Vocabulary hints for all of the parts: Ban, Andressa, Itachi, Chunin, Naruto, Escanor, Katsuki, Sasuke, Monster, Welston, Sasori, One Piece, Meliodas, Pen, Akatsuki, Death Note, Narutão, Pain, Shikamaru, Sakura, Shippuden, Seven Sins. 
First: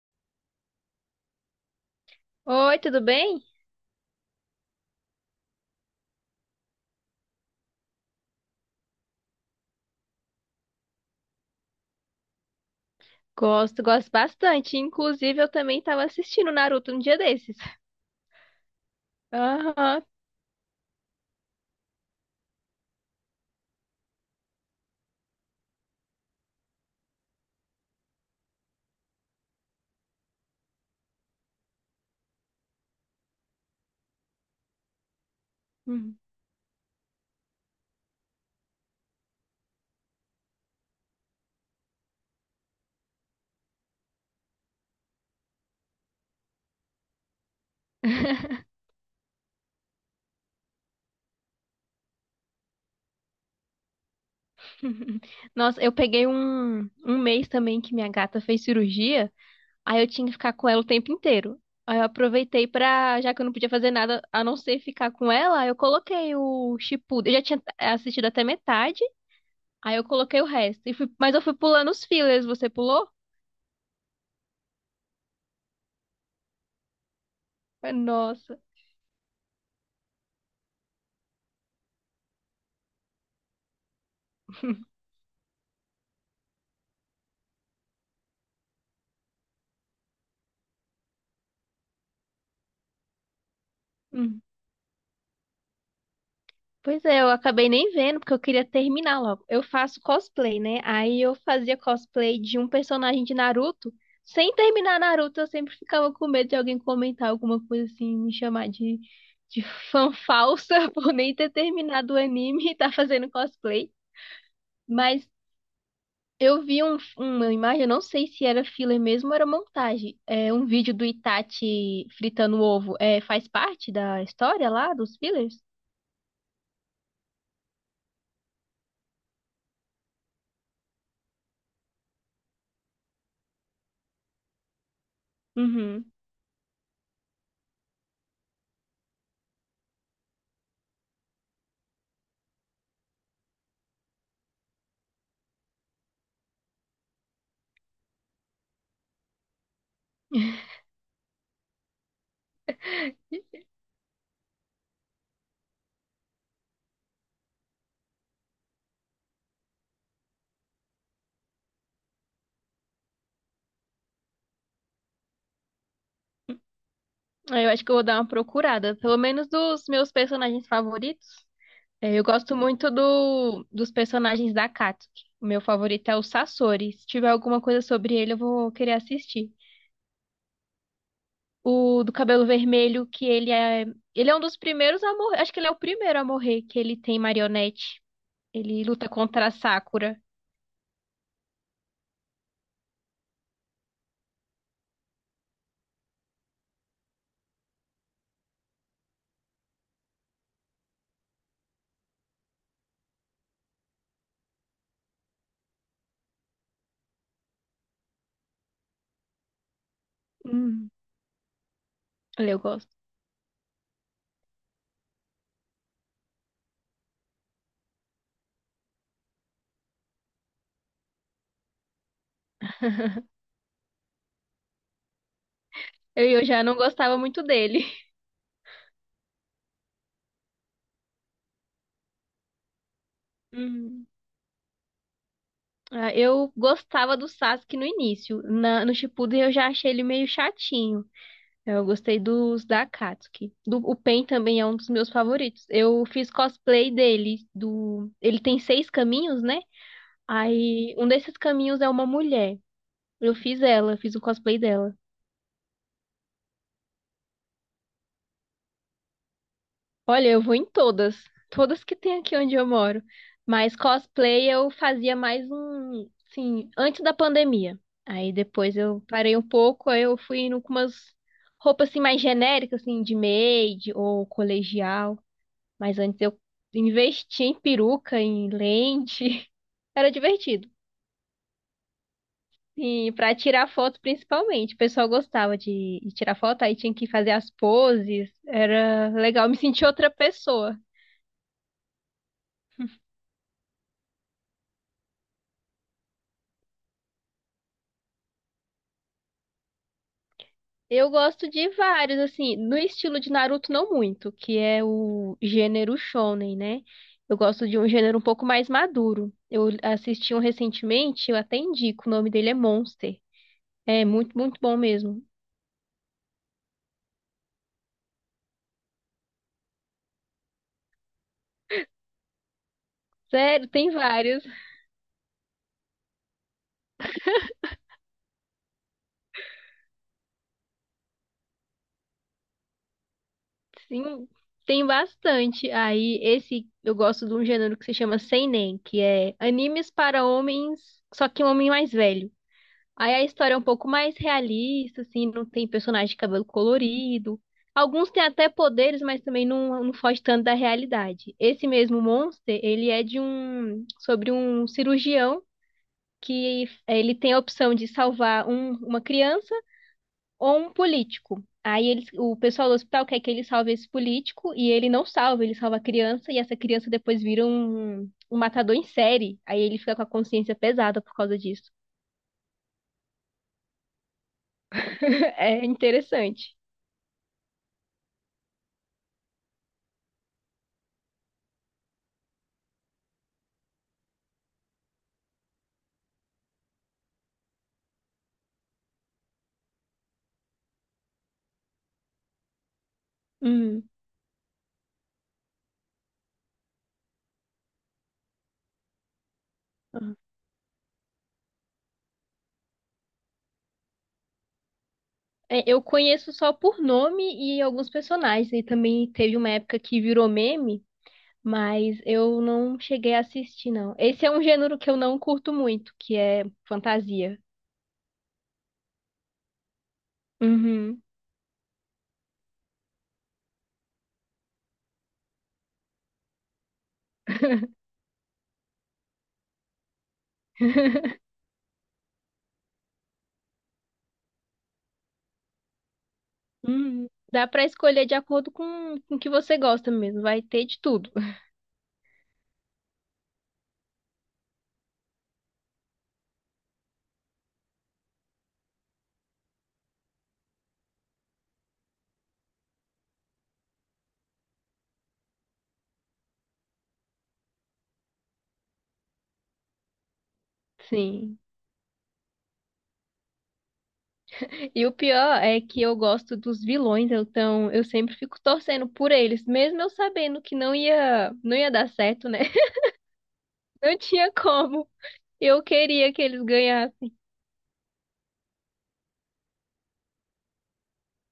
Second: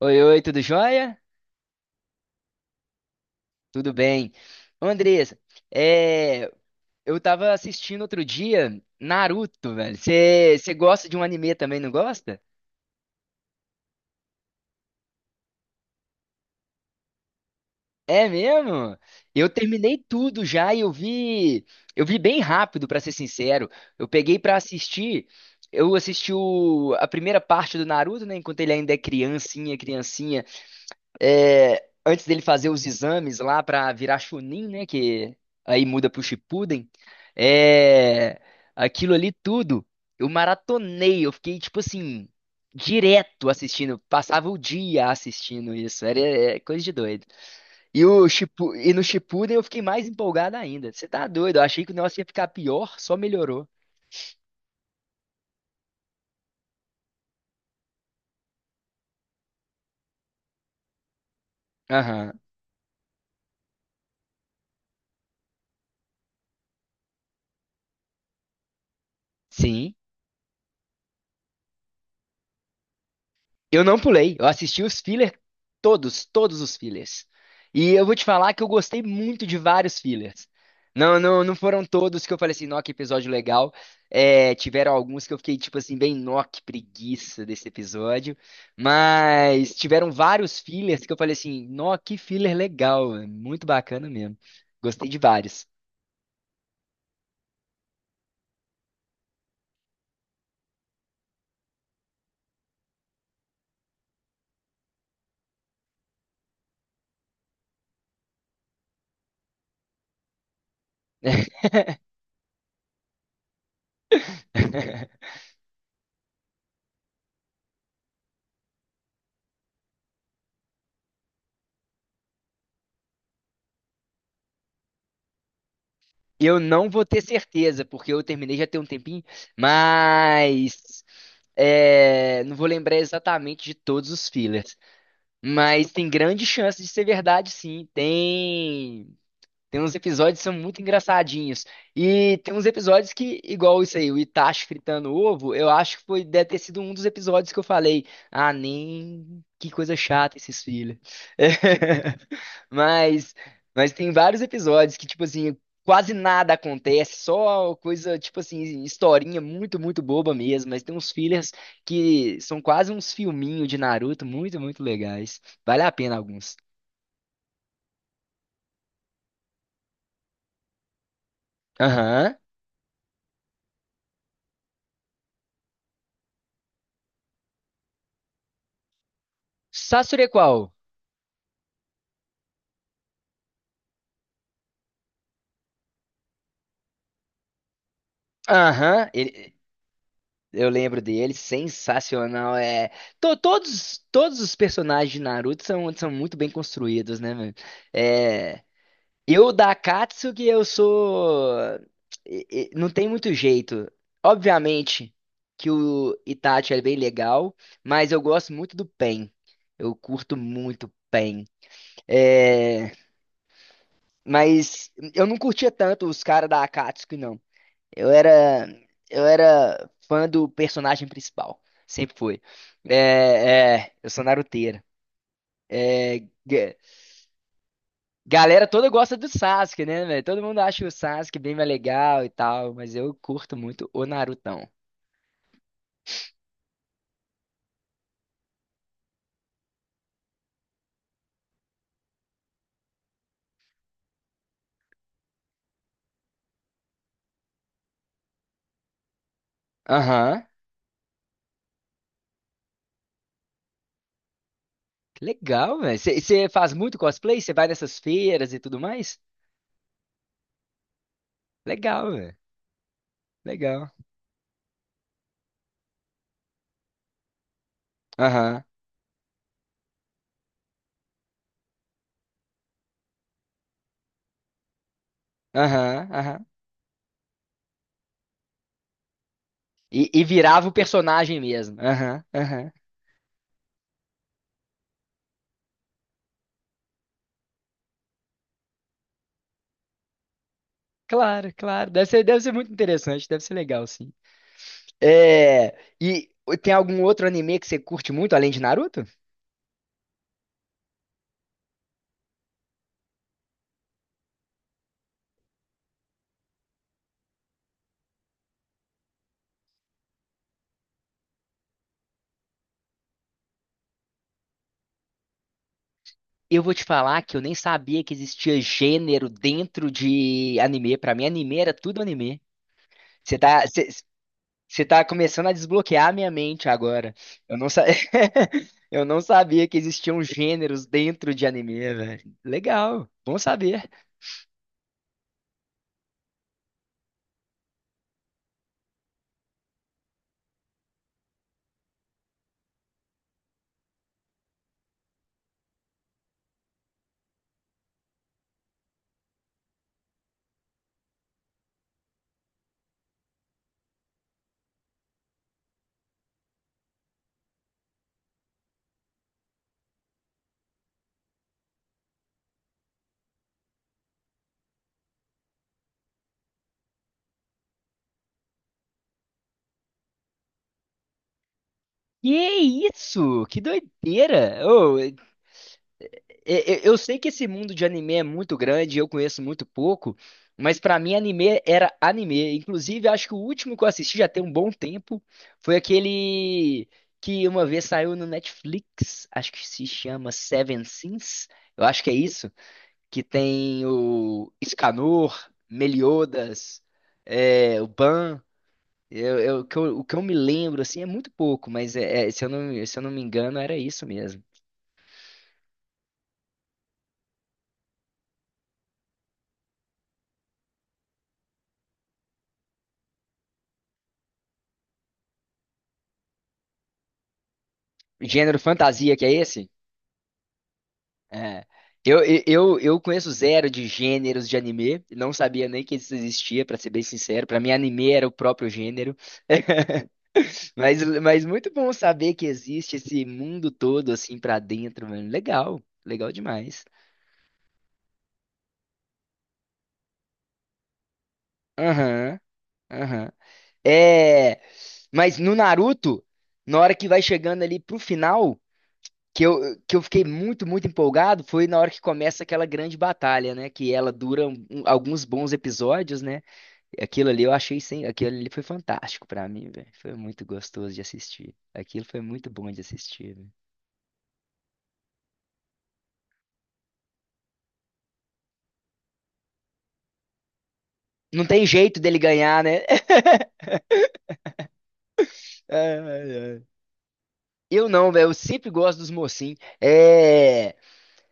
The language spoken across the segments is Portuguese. Oi, oi, tudo jóia? Oi, tudo bem? Tudo bem. Ô, Andressa, é, eu tava assistindo outro dia Naruto, velho. Você gosta de um anime também, não gosta? Gosto, gosto bastante. Inclusive, eu também estava assistindo Naruto um dia desses. É mesmo? Eu terminei Aham. tudo já e eu vi bem rápido, pra ser sincero. Eu peguei pra assistir, eu assisti a primeira parte do Naruto, né, enquanto ele ainda é criancinha, criancinha. É, antes dele fazer os exames lá pra virar Chunin, né? Que aí muda Hum. pro Shippuden. É, aquilo ali tudo, eu maratonei. Eu fiquei, tipo assim, direto assistindo. Passava o dia assistindo isso. Era é coisa de doido. E, o Shippu- e no Shippuden eu fiquei mais empolgado ainda. Você tá doido? Eu achei que o negócio ia ficar pior, só melhorou. Nossa, eu peguei um mês também que minha gata fez cirurgia, aí eu tinha que ficar com ela o tempo inteiro. Aí eu Aham. aproveitei pra, já que eu não podia fazer nada a não ser ficar com ela, eu coloquei o Shippuden. Eu já tinha assistido até metade, Sim. aí eu coloquei o resto. Mas eu fui pulando os fillers, você pulou? Eu não pulei, eu assisti os fillers todos os fillers. E eu vou te falar Nossa. que eu gostei muito de vários fillers. Não foram todos que eu falei assim, nó, que episódio legal. É, tiveram alguns que eu fiquei tipo assim, bem, nó, que preguiça desse episódio. Mas tiveram vários fillers que eu falei assim, nó, que filler legal, é muito bacana mesmo. Gostei de vários. Pois é, eu acabei nem vendo, porque eu queria terminar logo. Eu faço cosplay, né? Aí eu fazia cosplay de um personagem de Naruto. Sem terminar Naruto, eu sempre ficava com medo de alguém comentar alguma coisa assim, me chamar de fã falsa por nem ter terminado o anime e tá fazendo cosplay. Mas eu vi uma imagem, eu não sei se era filler mesmo ou era montagem. É um vídeo do Itachi fritando ovo. É, faz parte da história lá, dos fillers? Eu não vou ter certeza, porque eu terminei já tem um tempinho, mas é, não vou lembrar exatamente de todos os fillers, mas tem Uhum. grande chance de ser verdade, sim. Tem uns episódios que são muito engraçadinhos. E tem uns episódios que, igual isso aí, o Itachi fritando ovo, eu acho que foi, deve ter sido um dos episódios que eu falei, ah, nem que coisa chata esses filhos. Mas, mas tem vários episódios que, tipo assim, quase nada acontece, só coisa, tipo assim, historinha muito boba mesmo. Mas tem uns fillers que são quase uns filminhos de Naruto, muito legais. Vale a pena alguns. Ah, eu acho que eu vou dar uma procurada, pelo menos dos meus personagens favoritos. É, eu Aham. gosto muito dos personagens da Katsuki. O meu favorito é o Sasori. Se tiver alguma coisa sobre ele, eu vou querer assistir. Sasure qual? O do cabelo vermelho, que ele é. Ele é um dos primeiros a morrer. Acho que ele é o primeiro a morrer, que ele tem marionete. Ele luta Aham, contra a Sakura. eu lembro dele, sensacional. É, todos os personagens de Naruto são, são muito bem construídos, né, mano? É, eu da Akatsuki, eu sou. Não tem muito jeito. Obviamente que o Itachi é bem legal, mas eu gosto muito do Pain. Eu curto muito Hum, o Pain. ele eu É, gosto. mas eu não curtia tanto os caras da Akatsuki, não. Eu era, eu era fã do personagem principal. Sempre foi. Eu sou naruteiro. É, Eu já não ga- gostava muito dele. galera toda gosta do Sasuke, né, velho? Todo mundo acha o Sasuke bem mais legal e tal, mas eu curto muito o Hum. Narutão. Ah, eu gostava do Sasuke no início. No Shippuden eu já achei ele meio chatinho. Eu gostei dos da Akatsuki. Do, o Pen também é um dos meus favoritos. Eu fiz cosplay dele. Do, ele tem seis caminhos, né? Aham. Aí um desses caminhos é uma mulher. Eu fiz ela, fiz o cosplay dela. Que legal, velho. Você faz muito cosplay? Você vai nessas feiras e tudo mais? Olha, eu vou em todas. Todas que Legal, tem velho. aqui onde eu moro. Mas Legal. cosplay eu fazia mais um, sim, antes da pandemia. Aí Aham, depois eu parei um pouco, aí eu fui indo com umas roupas assim mais genéricas, assim, de maid ou colegial. Mas antes eu aham. investi em peruca, em lente. Era E virava divertido. o personagem mesmo. Aham, aham. E para tirar foto, principalmente. O pessoal gostava de tirar foto, aí tinha que fazer as poses. Era legal, me senti outra pessoa. Claro, claro. Deve ser muito interessante. Deve ser legal, sim. É, e tem algum outro anime que você curte muito além de Naruto? Eu gosto de vários, assim, no estilo de Naruto, não muito, que é o gênero shonen, né? Eu gosto de um gênero um pouco mais maduro. Eu assisti um recentemente, eu até indico, o nome dele é Monster. É muito, muito bom mesmo. Eu vou te falar que eu nem sabia que existia gênero dentro de anime. Pra mim, anime era tudo anime. Você tá, Sério, você, tem vários. você tá começando a desbloquear a minha mente agora. Eu não, sa... eu não sabia que existiam gêneros dentro de anime, velho. Legal, bom saber. Sim, tem bastante. Aí, esse eu gosto de um gênero que se chama seinen, que é animes para homens, só que um homem mais velho. Aí a história é um pouco mais realista, assim, não tem personagem de cabelo colorido. Alguns têm até poderes, mas também não, não foge tanto da realidade. Esse mesmo Monster, ele é de um, sobre um cirurgião que ele tem a opção de salvar uma criança ou um político. Aí eles, o pessoal do hospital quer que ele salve esse político e ele não salva, ele salva a criança e essa criança depois vira um, um matador em série. Aí ele fica com a consciência pesada por causa disso. Que isso? Que doideira! Ô, É interessante. Eu sei que esse mundo de anime é muito grande, eu conheço muito pouco, mas pra mim anime era anime. Inclusive, acho que o último que eu assisti já tem um bom tempo foi aquele que uma vez saiu no Netflix, acho que se chama Seven Sins, eu acho que é isso, que tem Hum. o Escanor, Meliodas, é, o Ban. O que eu me lembro assim é muito pouco, mas é, se eu não me engano era isso mesmo. É, eu conheço só por nome e alguns personagens. E também teve uma época que virou meme, mas eu não cheguei a assistir, não. Esse é um gênero que eu não curto muito, que é fantasia. Gênero fantasia que é esse? Uhum. É. Eu conheço zero de gêneros de anime, não sabia nem que isso existia, pra ser bem sincero. Pra mim, anime era o próprio gênero. Mas muito bom saber que existe esse mundo todo assim pra dentro, mano. Legal, legal demais. Dá pra escolher de acordo com o que você gosta mesmo, vai ter de tudo. Aham, aham. É, mas no Naruto, na hora que vai chegando ali pro final, que eu, que eu fiquei muito empolgado, foi na hora que começa aquela grande batalha, né? Que ela dura alguns bons episódios, né? Aquilo ali eu achei sem, aquilo ali foi fantástico pra mim, velho. Foi muito gostoso de Sim. assistir. Aquilo foi muito bom de assistir, velho. E o pior é que eu gosto dos vilões, então eu sempre fico torcendo por eles, mesmo eu sabendo que não ia Não não tem ia dar jeito dele certo, né? ganhar, né? Não tinha como. Eu Ai, queria que eles ai. ganhassem. Eu não, velho. Eu sempre gosto dos mocinhos. É.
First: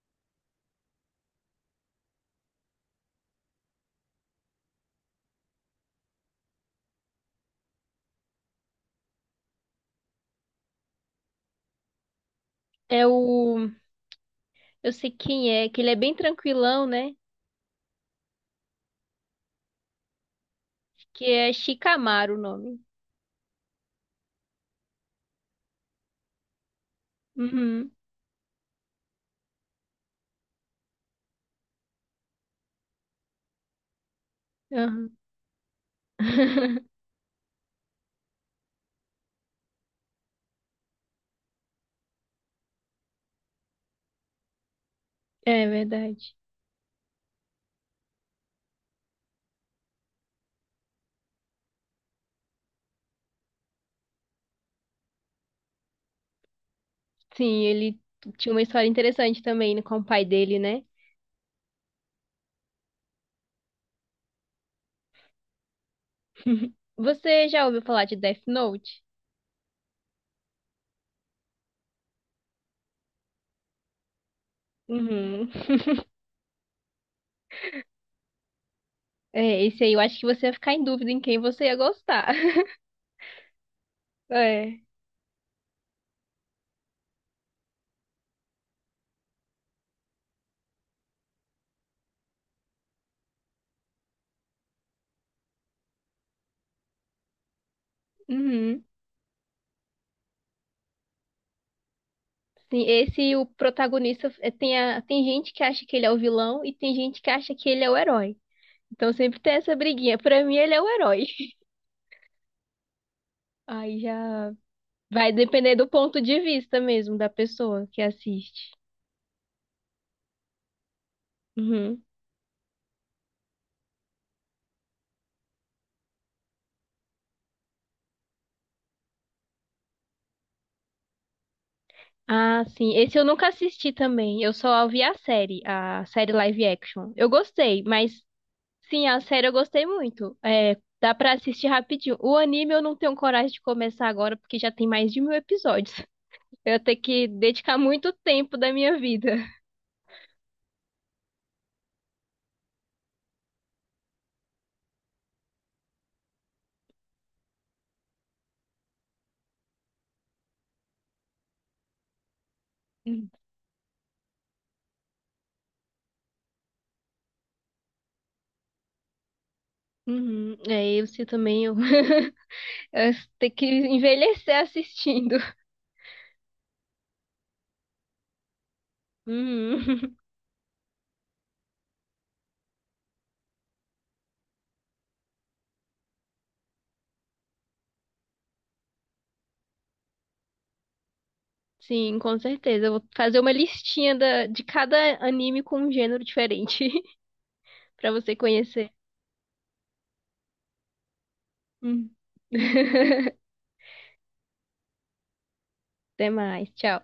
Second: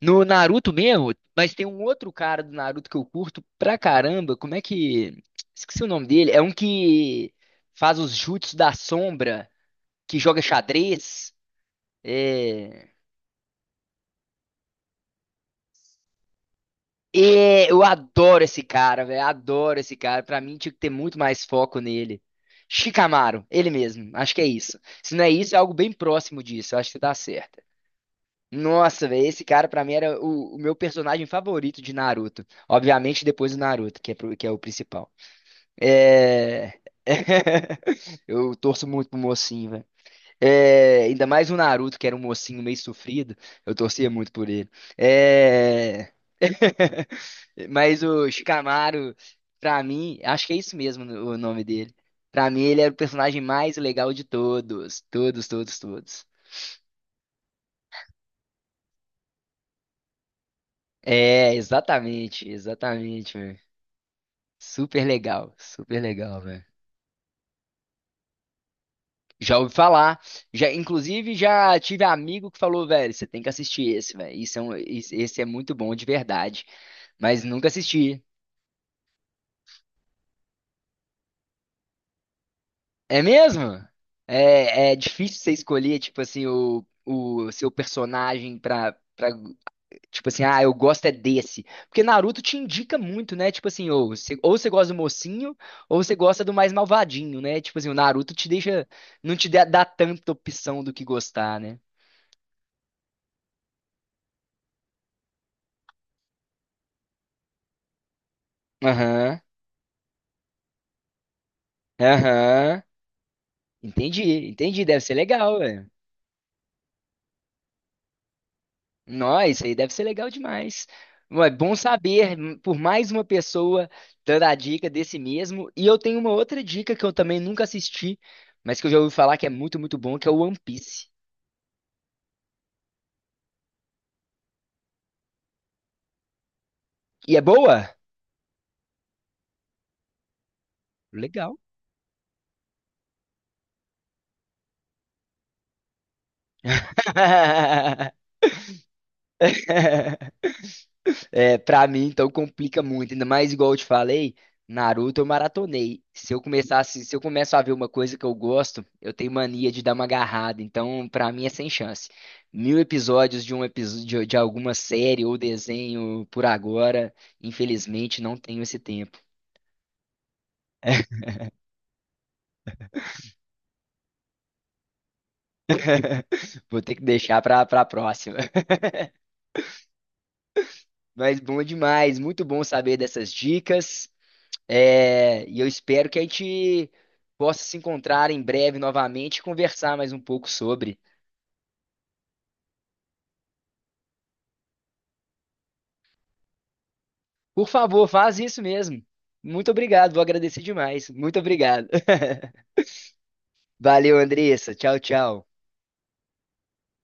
No Naruto mesmo, mas tem um outro cara do Naruto que eu curto pra caramba. Como é que. Esqueci o nome dele. É um que faz os jutsus da sombra, que joga xadrez. É. É o eu sei quem é, que ele é bem tranquilão, né? É, eu adoro esse cara, velho. Adoro esse cara. Pra mim, tinha que ter muito Que mais é foco nele. Shikamaru o nome. Chicamaro, ele mesmo. Acho que é isso. Se não é isso, é algo bem próximo disso. Eu acho que tá certo. Uhum. Nossa, velho, esse cara pra mim era o meu personagem favorito de Naruto. Obviamente, depois do Naruto, que é, que é o Aham. principal. É... Eu torço muito pro mocinho, velho. É, ainda mais o Naruto, que era um mocinho meio sofrido. Eu torcia muito por ele. É É... verdade. Mas o Shikamaru, pra mim, acho que é isso mesmo o nome dele. Pra mim, ele era o personagem mais legal de todos. Todos, todos, todos. Sim, ele tinha uma história interessante também, né, com o pai dele, né? É, exatamente, exatamente, velho. Super legal, velho. Você já ouviu falar de Death Note? Já ouvi falar. Já, inclusive, já tive amigo que falou, velho, você tem que assistir esse, velho. Esse é Uhum. muito bom de verdade. Mas nunca assisti. É, esse aí eu acho que você ia ficar em dúvida em quem você ia gostar. É mesmo? É. É, é difícil você escolher, tipo assim, o seu personagem pra. Tipo assim, ah, eu gosto é desse. Porque Naruto te indica muito, né? Tipo assim, ou você gosta do mocinho, ou você gosta do mais malvadinho, né? Tipo assim, o Naruto te Uhum. deixa. Não te dá, dá tanta opção do que gostar, né? Sim, esse o protagonista é, tem, a, tem gente que acha que ele é o vilão e tem gente que acha que ele é o herói. Então Aham, sempre tem essa briguinha. Pra mim, ele é o herói. aham. Aí Entendi, já entendi. Deve ser vai legal. depender do ponto de vista mesmo da pessoa que assiste. Nossa, isso aí deve ser legal demais. Ué, bom Uhum. saber, por mais uma pessoa dando a dica desse mesmo. E eu tenho uma outra dica que eu também nunca assisti, mas que eu já ouvi falar que é muito bom, que é o One Piece. Ah, sim. Esse eu nunca assisti também. Eu só vi a série live action. Eu E é gostei, boa? mas sim, a série eu gostei muito. É, dá pra Legal. assistir rapidinho. O anime eu não tenho coragem de começar agora, porque já tem mais de mil episódios. Eu ia ter que dedicar muito tempo da minha vida. É, pra mim, então, complica muito. Ainda mais igual eu te falei, Naruto eu maratonei. Se eu começo a ver uma coisa que eu gosto, eu tenho mania de dar uma agarrada. Então, pra mim é sem chance. Mil episódios de um episódio de alguma série ou desenho por agora, infelizmente não tenho esse tempo. Uhum, é, eu se também eu, eu ter que envelhecer assistindo. Vou ter que deixar pra, pra próxima. Uhum. Mas bom demais, muito bom saber dessas dicas. É, e eu espero que a gente possa se encontrar em breve novamente e conversar mais um pouco sobre. Sim, com certeza. Eu vou fazer uma listinha de cada anime com um gênero diferente Por favor, pra você faz isso conhecer. mesmo. Muito obrigado, vou agradecer demais. Muito obrigado. Hum. Valeu, Andressa. Tchau, tchau. Até mais, tchau.